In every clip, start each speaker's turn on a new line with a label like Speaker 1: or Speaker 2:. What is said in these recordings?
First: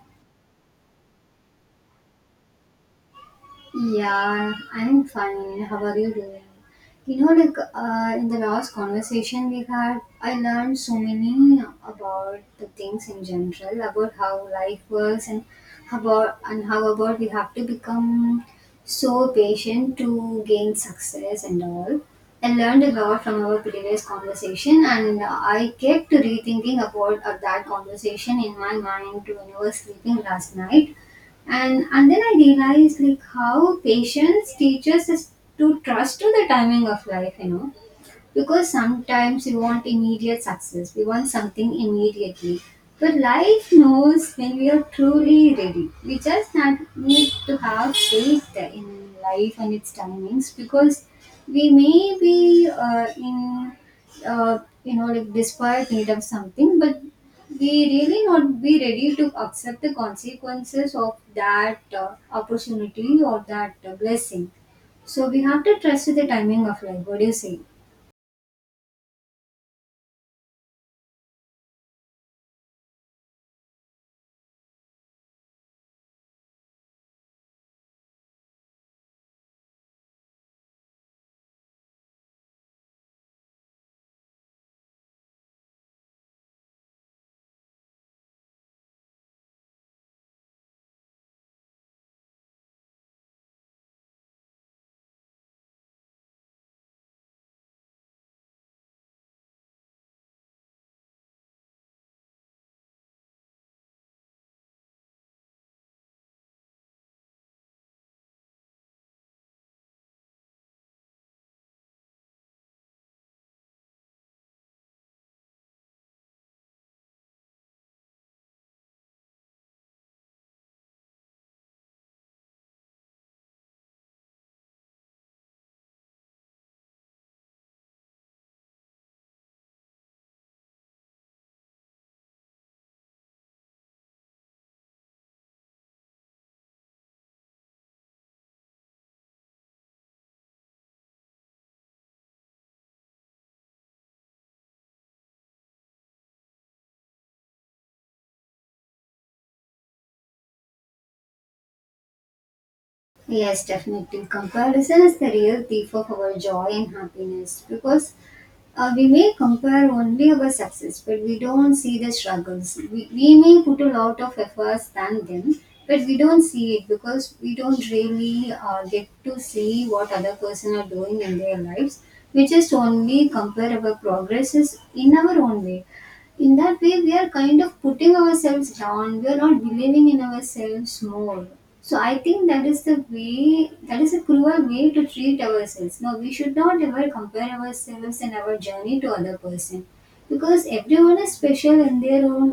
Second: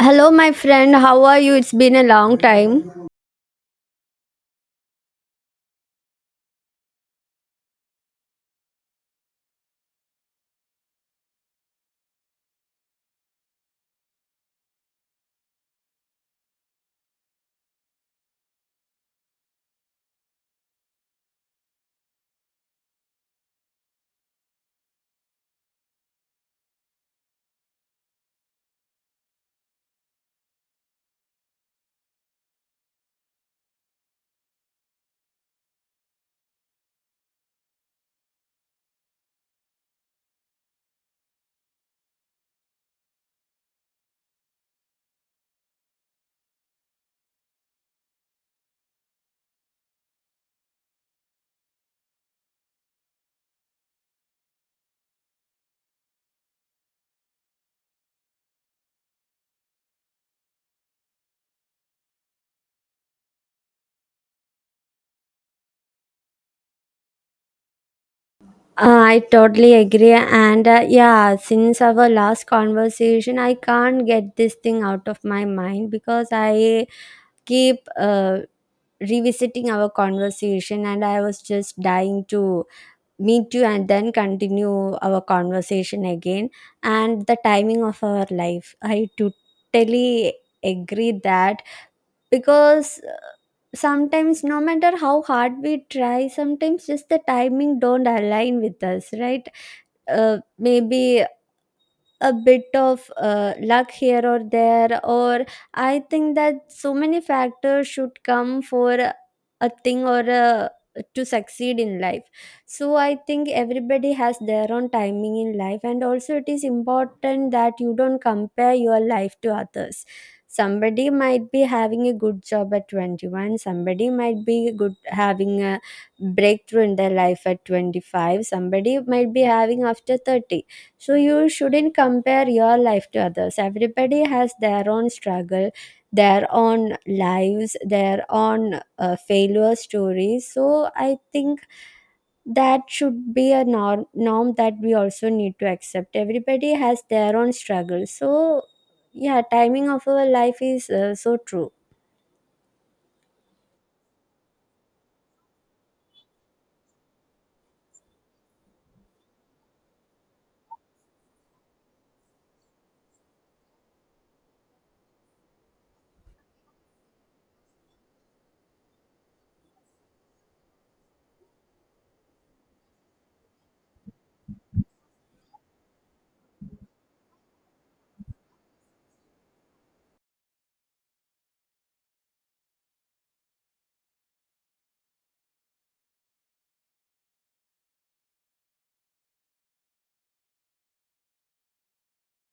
Speaker 1: Hello, my friend. How are you? It's been a long time.
Speaker 2: Yeah, I'm fine. How are you doing? In the last conversation we had, I learned so many about the things in general, about how life works, and how about we have to become so patient to gain success and all. I learned a lot from our previous conversation, and I kept rethinking about that conversation in my mind when I was sleeping last night and then I realized like how patience teaches us to trust to the timing of life because sometimes we want immediate success, we want something immediately. But life knows when we are truly ready. We just not need to have faith in life and its timings because we may be in, like desperate need of something, but we really not be ready to accept the consequences of that opportunity or that blessing. So we have to trust to the timing of life. What do you say?
Speaker 1: I totally agree. And yeah, since our last conversation, I can't get this thing out of my mind because I keep revisiting our conversation and I was just dying to meet you and then continue our conversation again. And the timing of our life, I totally agree that because sometimes no matter how hard we try, sometimes just the timing don't align with us, right? Maybe a bit of luck here or there, or I think that so many factors should come for a thing to succeed in life. So I think everybody has their own timing in life, and also it is important that you don't compare your life to others. Somebody might be having a good job at 21, somebody might be good having a breakthrough in their life at 25, somebody might be having after 30. So you shouldn't compare your life to others. Everybody has their own struggle, their own lives, their own failure stories. So I think that should be a norm that we also need to accept. Everybody has their own struggle. So yeah, timing of our life is so true.
Speaker 2: Yes, definitely. Comparison is the real thief of our joy and happiness because we may compare only our success, but we don't see the struggles. We may put a lot of efforts than them, but we don't see it because we don't really get to see what other person are doing in their lives. We just only compare our progresses in our own way. In that way, we are kind of putting ourselves down. We are not believing in ourselves more. So I think that is the way, that is a cruel way to treat ourselves. No, we should not ever compare ourselves and our journey to other person, because everyone is special in their own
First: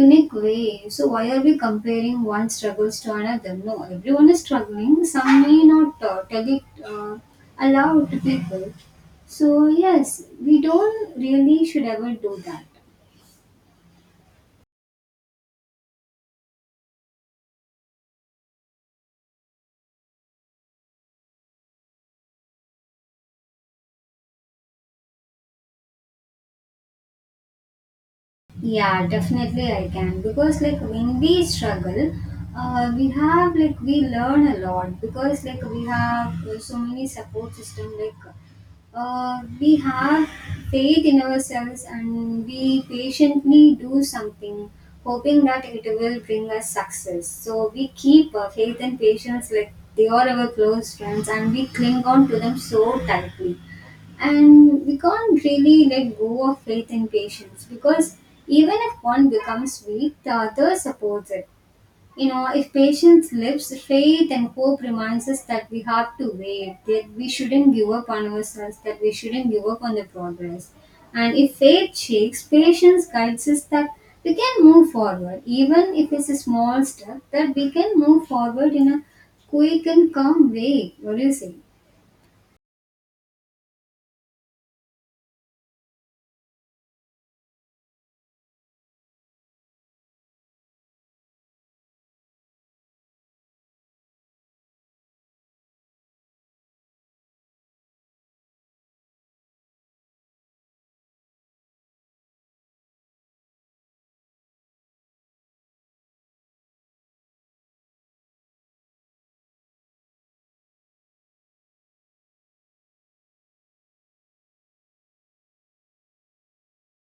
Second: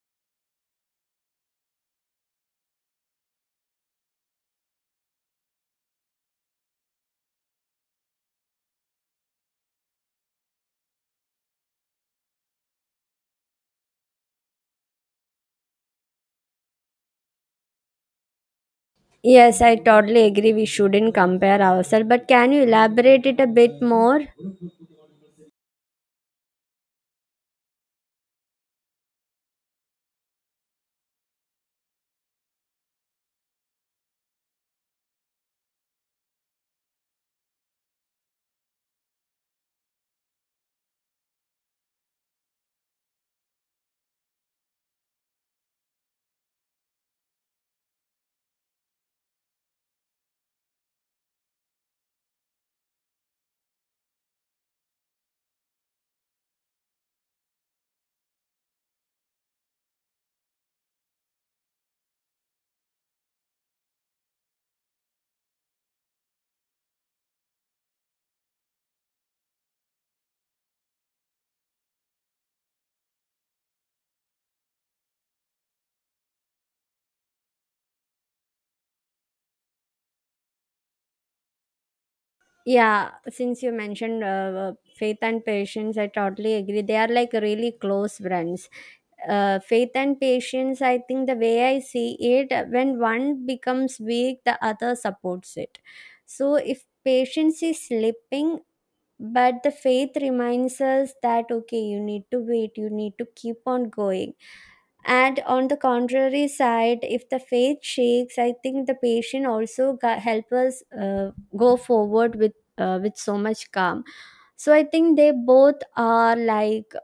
Speaker 2: unique way. So why are we comparing one struggles to another? No, everyone is struggling. Some may not tell it uh, aloud to people. So yes, we don't really should ever do that.
Speaker 1: Yes, I totally agree. We shouldn't compare ourselves. But can you elaborate it a bit more?
Speaker 2: Yeah, definitely I can, because like when we struggle, we have like we learn a lot because like we have so many support system, like we have faith in ourselves and we patiently do something hoping that it will bring us success. So we keep our faith and patience like they are our close friends, and we cling on to them so tightly. And we can't really let go of faith and patience, because even if one becomes weak, the other supports it. You know, if patience lives, faith and hope reminds us that we have to wait, that we shouldn't give up on ourselves, that we shouldn't give up on the progress. And if faith shakes, patience guides us that we can move forward, even if it's a small step, that we can move forward in a quick and calm way. What do you say?
Speaker 1: Yeah, since you mentioned faith and patience, I totally agree. They are like really close friends. Faith and patience, I think the way I see it, when one becomes weak, the other supports it. So if patience is slipping, but the faith reminds us that okay, you need to wait, you need to keep on going. And on the contrary side, if the faith shakes, I think the patient also help us go forward with so much calm. So I think they both are like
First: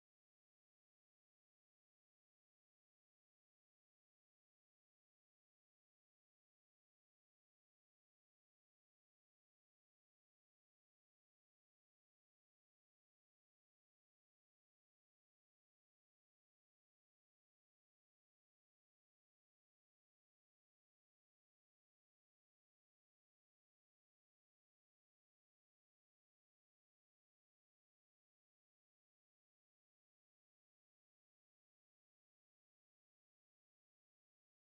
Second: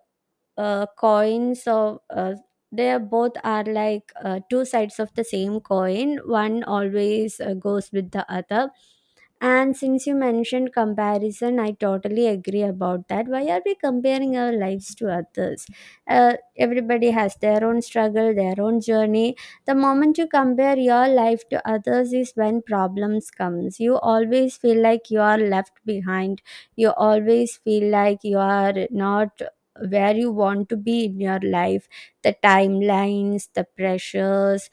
Speaker 1: coins of they are both are like two sides of the same coin, one always goes with the other. And since you mentioned comparison, I totally agree about that. Why are we comparing our lives to others? Everybody has their own struggle, their own journey. The moment you compare your life to others is when problems comes, you always feel like you are left behind, you always feel like you are not where you want to be in your life, the timelines, the pressures,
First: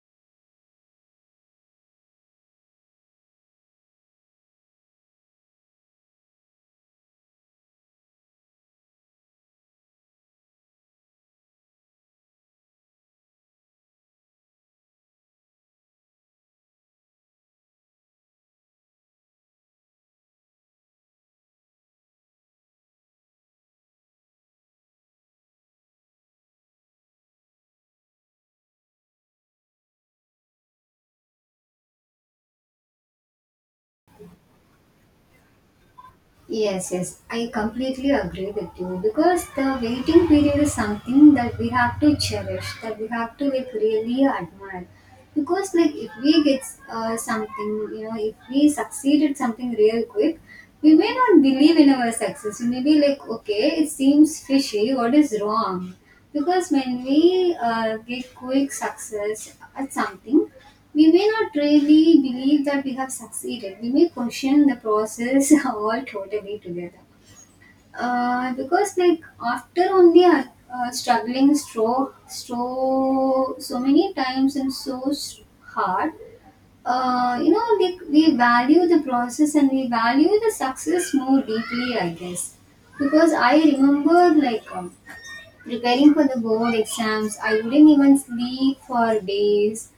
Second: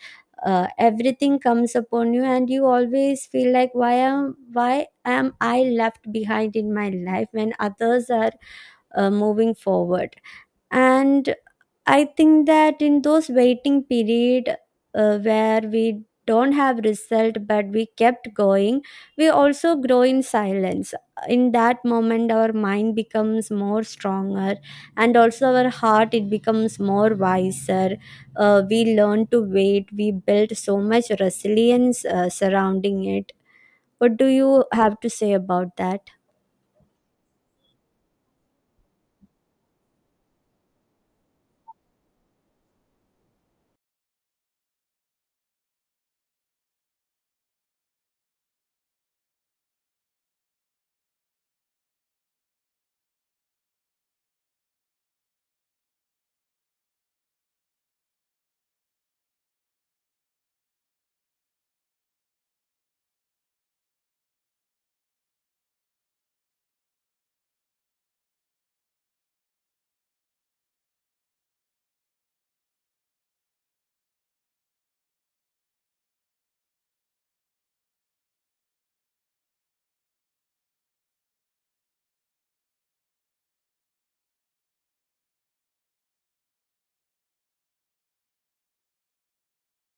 Speaker 1: everything comes upon you and you always feel like why am I left behind in my life when others are moving forward. And I think that in those waiting period, where we don't have result but we kept going, we also grow in silence. In that moment our mind becomes more stronger, and also our heart it becomes more wiser. We learn to wait, we build so much resilience surrounding it. What do you have to say about that?
Speaker 2: Yes, yes, I completely agree with you, because the waiting period is something that we have to cherish, that we have to like really admire. Because like if we get something, you know, if we succeed at something real quick, we may not believe in our success. We may be like, okay, it seems fishy. What is wrong? Because when we get quick success at something, we may not really believe that we have succeeded. We may question the process all totally together. Because like after only struggling so many times and so hard, you know, like we value the process and we value the success more deeply, I guess. Because I remember like. Preparing for the board exams, I wouldn't even sleep for days.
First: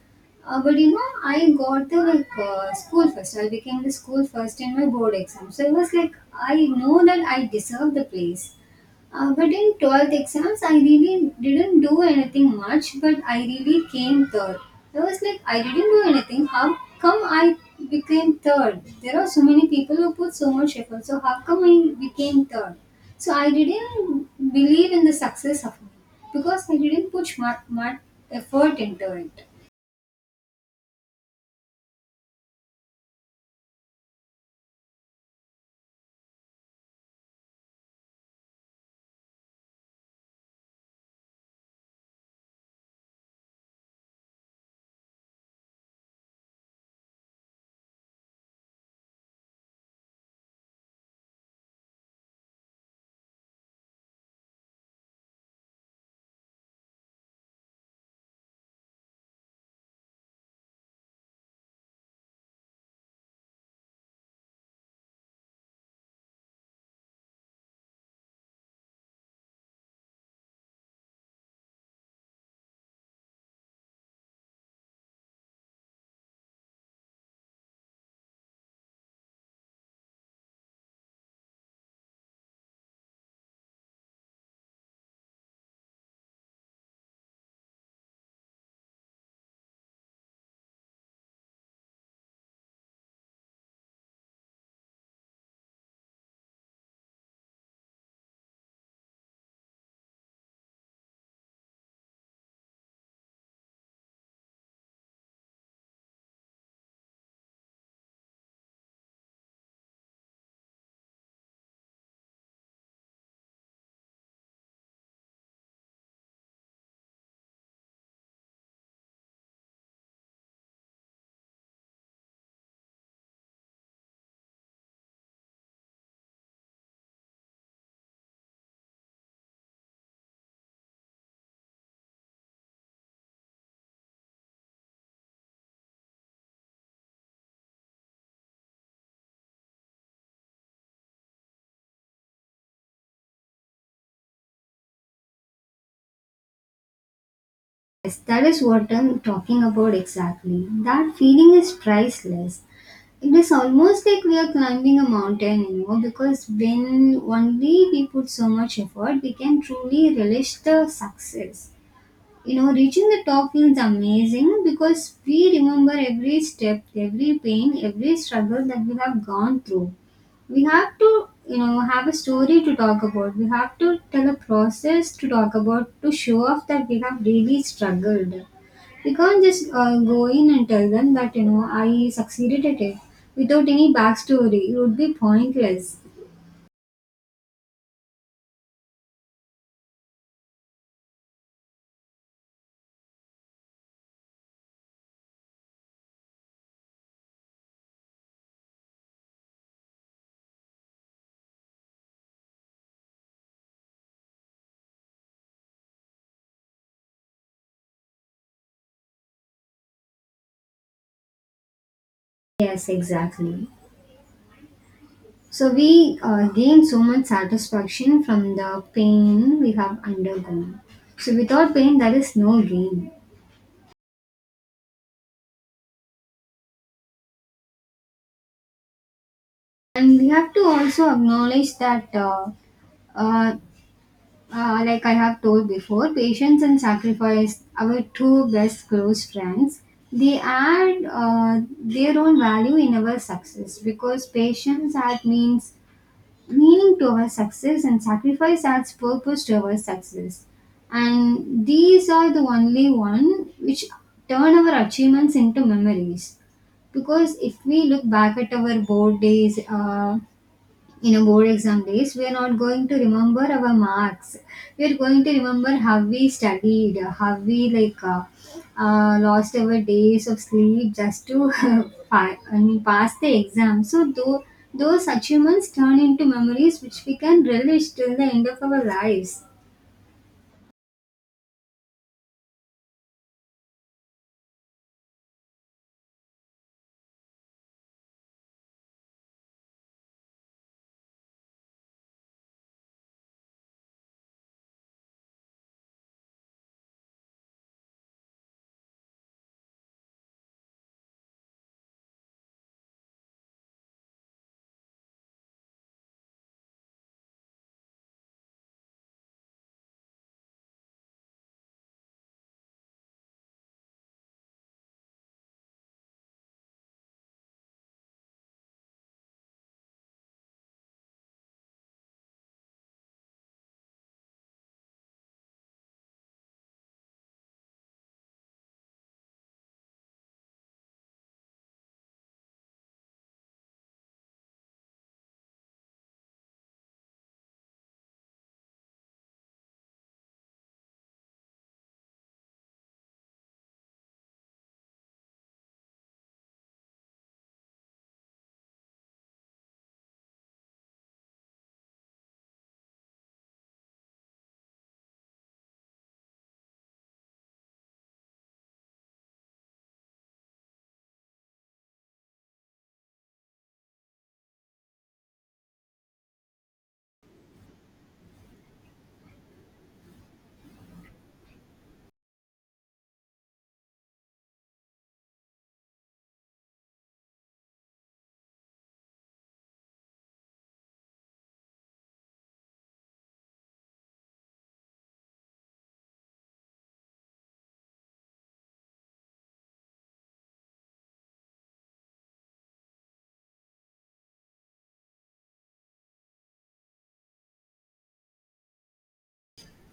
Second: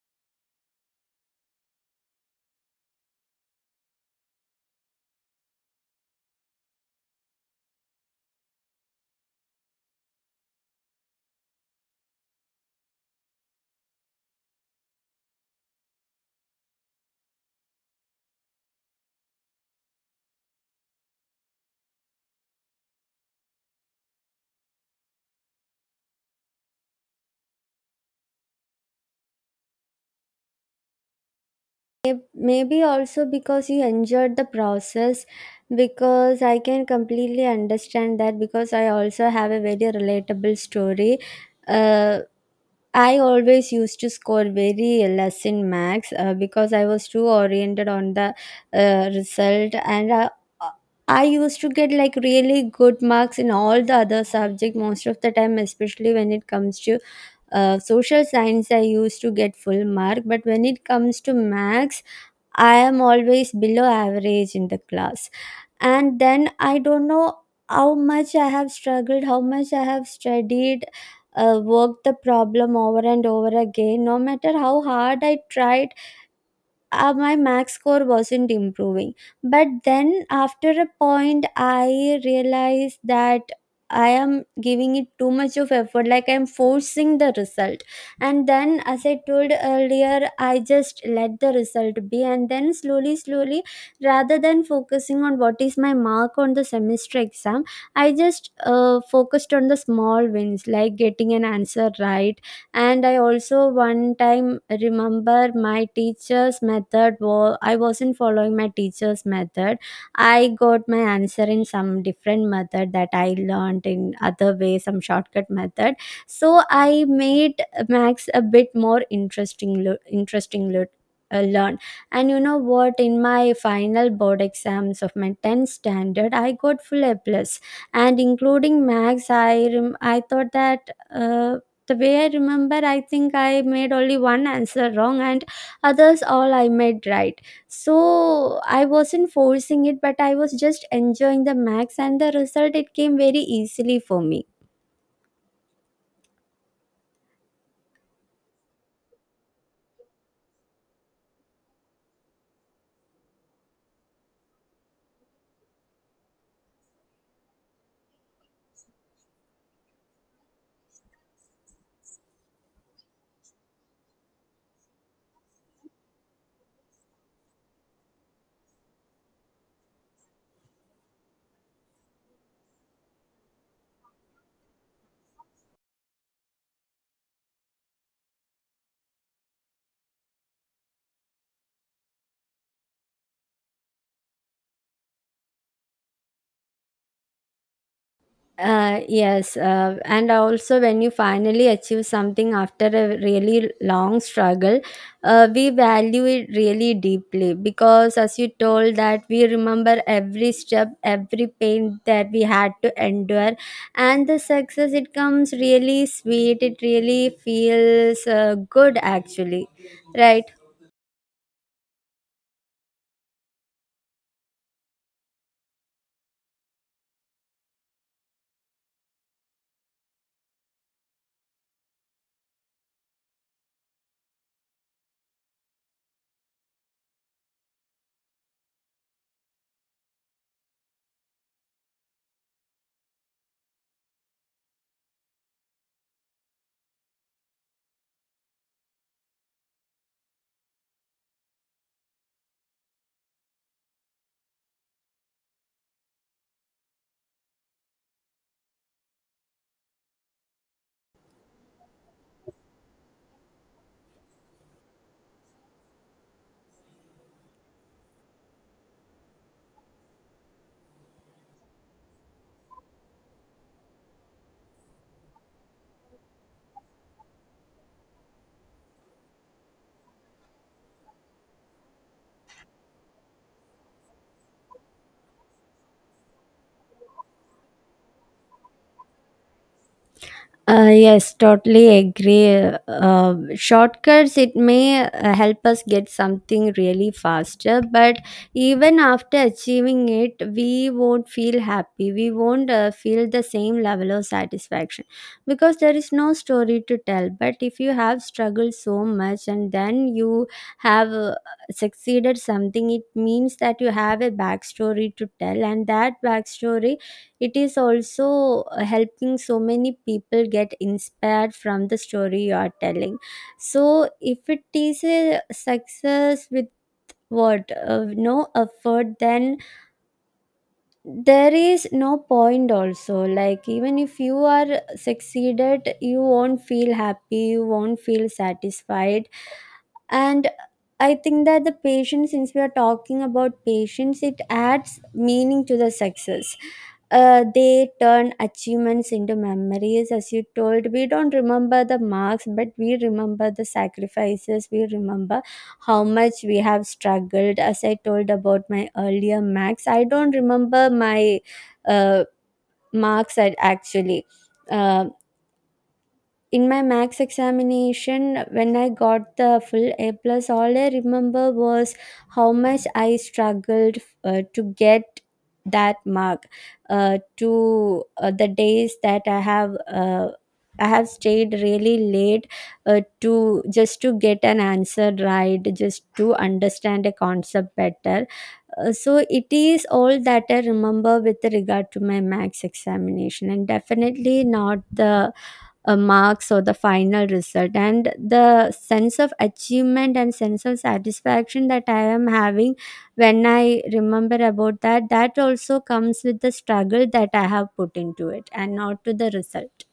Speaker 2: But you know, I got the like school first. I became the school first in my board exam, so it was like I know that I deserve the place. But in 12th exams, I really didn't do anything much, but I really came third. I was like, I didn't do anything. How come I became third? There are so many people who put so much effort, so how come I became third? So I didn't believe in the success of me because I didn't put much effort into it.
Speaker 1: May- Maybe also because you enjoyed the process, because I can completely understand that because I also have a very relatable story. Uh, I always used to score very less in max because I was too oriented on the result, and I used to get like really good marks in all the other subject most of the time, especially when it comes to social science, I used to get full mark, but when it comes to max I am always below average in the class. And then I don't know how much I have struggled, how much I have studied, worked the problem over and over again. No matter how hard I tried, my max score wasn't improving. But then after a point I realized that I am giving it too much of effort, like I'm forcing the result. And then, as I told earlier, I just let the result be, and then slowly slowly, rather than focusing on what is my mark on the semester exam, I just focused on the small wins, like getting an answer right. And I also one time remember my teacher's method was, I wasn't following my teacher's method, I got my answer in some different method that I learned in other way, some shortcut method. So I made max a bit more learn. And you know what, in my final board exams of my 10th standard, I got full A plus. And including max, I I thought that uh, the way I remember, I think I made only one answer wrong and others all I made right. So I wasn't forcing it, but I was just enjoying the max and the result it came very easily for me.
Speaker 2: Yes, that is what I'm talking about exactly. That feeling is priceless. It is almost like we are climbing a mountain, you know, because when only we put so much effort, we can truly relish the success. You know, reaching the top feels amazing, because we remember every step, every pain, every struggle that we have gone through. We have to, you know, have a story to talk about. We have to tell a process to talk about, to show off that we have really struggled. We can't just go in and tell them that, you know, I succeeded at it without any backstory. It would be pointless.
Speaker 1: Yes, and also when you finally achieve something after a really long struggle, we value it really deeply because, as you told, that we remember every step, every pain that we had to endure, and the success it comes really sweet. It really feels good, actually, right?
Speaker 2: Yes, exactly. So we gain so much satisfaction from the pain we have undergone. So without pain, there is no gain. And we have to also acknowledge that, uh, like I have told before, patience and sacrifice, our two best close friends, they add their own value in our success, because patience that means meaning to our success and sacrifice adds purpose to our success. And these are the only one which turn our achievements into memories. Because if we look back at our board days, in a board exam days, we are not going to remember our marks. We are going to remember how we studied, how we lost our days of sleep just to I mean, pass the exam. So though, those achievements turn into memories which we can relish till the end of our lives.
Speaker 1: Yes, totally agree. Shortcuts, it may help us get something really faster, but even after achieving it, we won't feel happy. We won't feel the same level of satisfaction because there is no story to tell. But if you have struggled so much and then you have succeeded something, it means that you have a backstory to tell, and that backstory it is also helping so many people get inspired from the story you are telling. So if it is a success with what no effort, then there is no point also. Like, even if you are succeeded, you won't feel happy, you won't feel satisfied. And I think that the patience, since we are talking about patience, it adds meaning to the success. They turn achievements into memories. As you told, we don't remember the marks, but we remember the sacrifices, we remember how much we have struggled. As I told about my earlier max, I don't remember my uh, marks at actually. Uh, in my max examination, when I got the full A plus, all I remember was how much I struggled to get that mark, to the days that I have I have stayed really late to just to get an answer right, just to understand a concept better. So it is all that I remember with regard to my max examination, and definitely not the marks or the final result. And the sense of achievement and sense of satisfaction that I am having when I remember about that, that also comes with the struggle that I have put into it and not to the result.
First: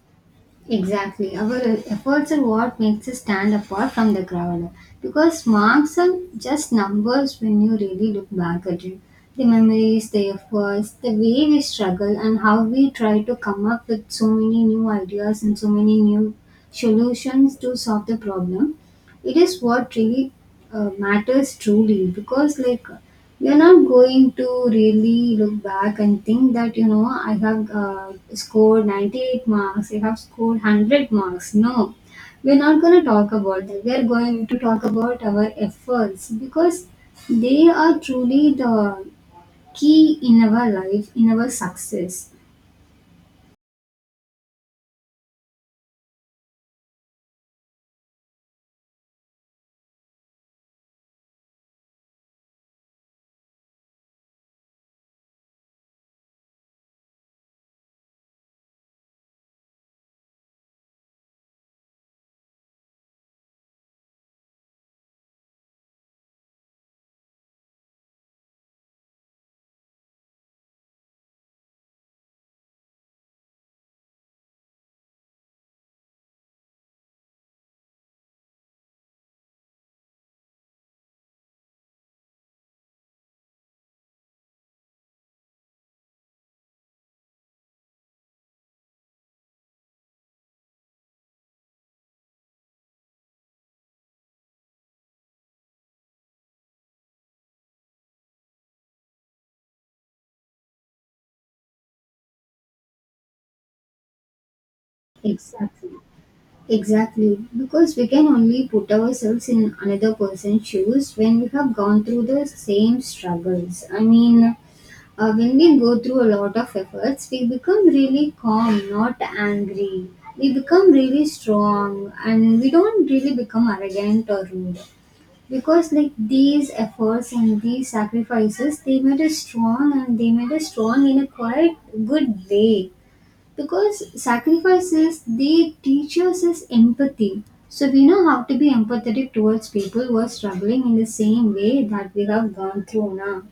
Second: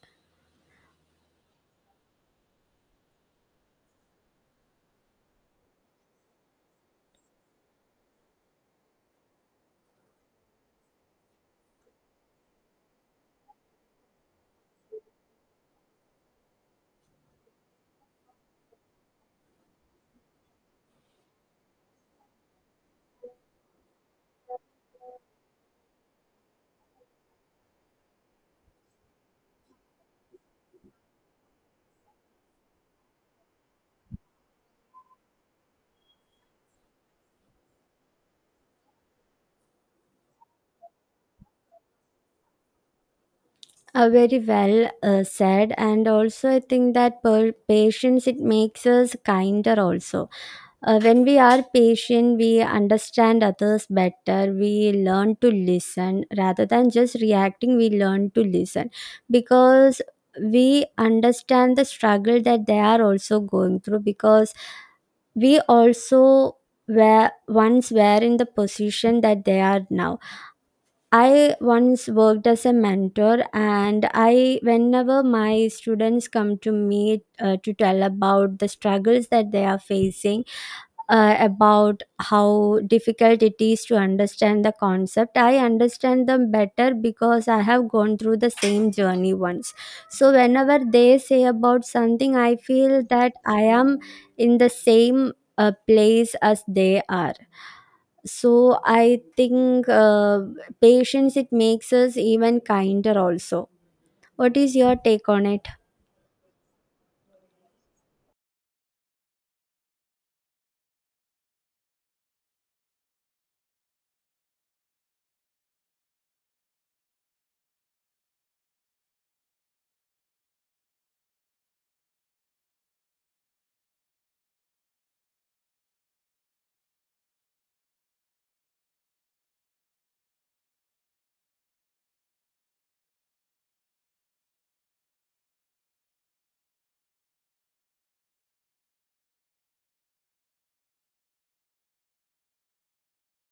Speaker 2: Exactly. Our efforts are what makes us stand apart from the crowd. Because marks are just numbers when you really look back at it. The memories, the efforts, the way we struggle, and how we try to come up with so many new ideas and so many new solutions to solve the problem. It is what really matters truly, because, like, you're not going to really look back and think that, you know, I have scored 98 marks, I have scored 100 marks. No, we're not going to talk about that. We're going to talk about our efforts, because they are truly the key in our life, in our success.
Speaker 1: Very well said. And also I think that patience, it makes us kinder also. When we are patient, we understand others better. We learn to listen rather than just reacting, we learn to listen because we understand the struggle that they are also going through, because we also were once were in the position that they are now. I once worked as a mentor, and I, whenever my students come to me to tell about the struggles that they are facing, about how difficult it is to understand the concept, I understand them better because I have gone through the same journey once. So, whenever they say about something, I feel that I am in the same place as they are. So I think patience, it makes us even kinder also. What is your take on it?
Speaker 2: Exactly. Exactly. Because we can only put ourselves in another person's shoes when we have gone through the same struggles. I mean, when we go through a lot of efforts, we become really calm, not angry. We become really strong and we don't really become arrogant or rude. Because like these efforts and these sacrifices, they made us strong and they made us strong in a quite good way. Because sacrifices, they teach us is empathy. So we know how to be empathetic towards people who are struggling in the same way that we have gone through now.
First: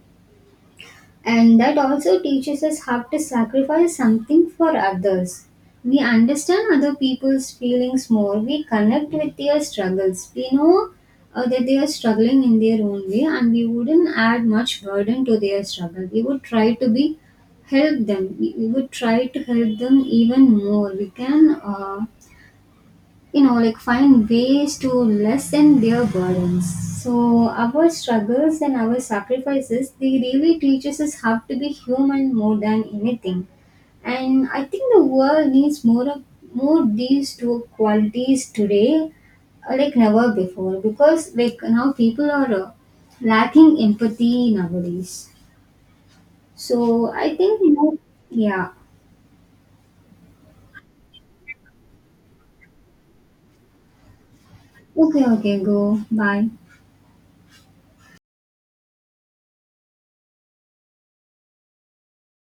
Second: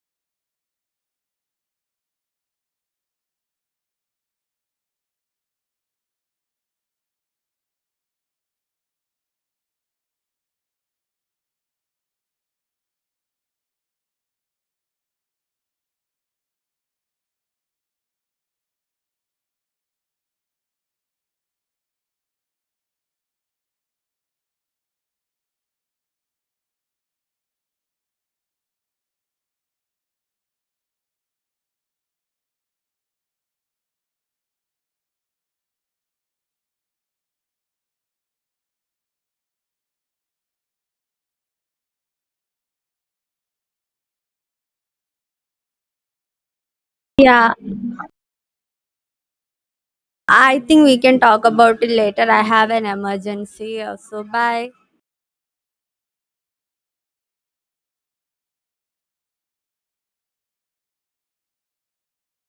Speaker 2: And that also teaches us how to sacrifice something for others. We understand other people's feelings more. We connect with their struggles. We know that they are struggling in their own way, and we wouldn't add much burden to their struggle. We would try to be help them. We would try to help them even more. We can. Like find ways to lessen their burdens. So our struggles and our sacrifices, they really teaches us how to be human more than anything. And I think the world needs more these two qualities today, like never before. Because like now people are lacking empathy nowadays. So I
Speaker 1: Yeah,
Speaker 2: think, you know, yeah.
Speaker 1: I think we can talk about it later, I have an emergency also. Bye.
Speaker 2: Okay, okay, go, bye.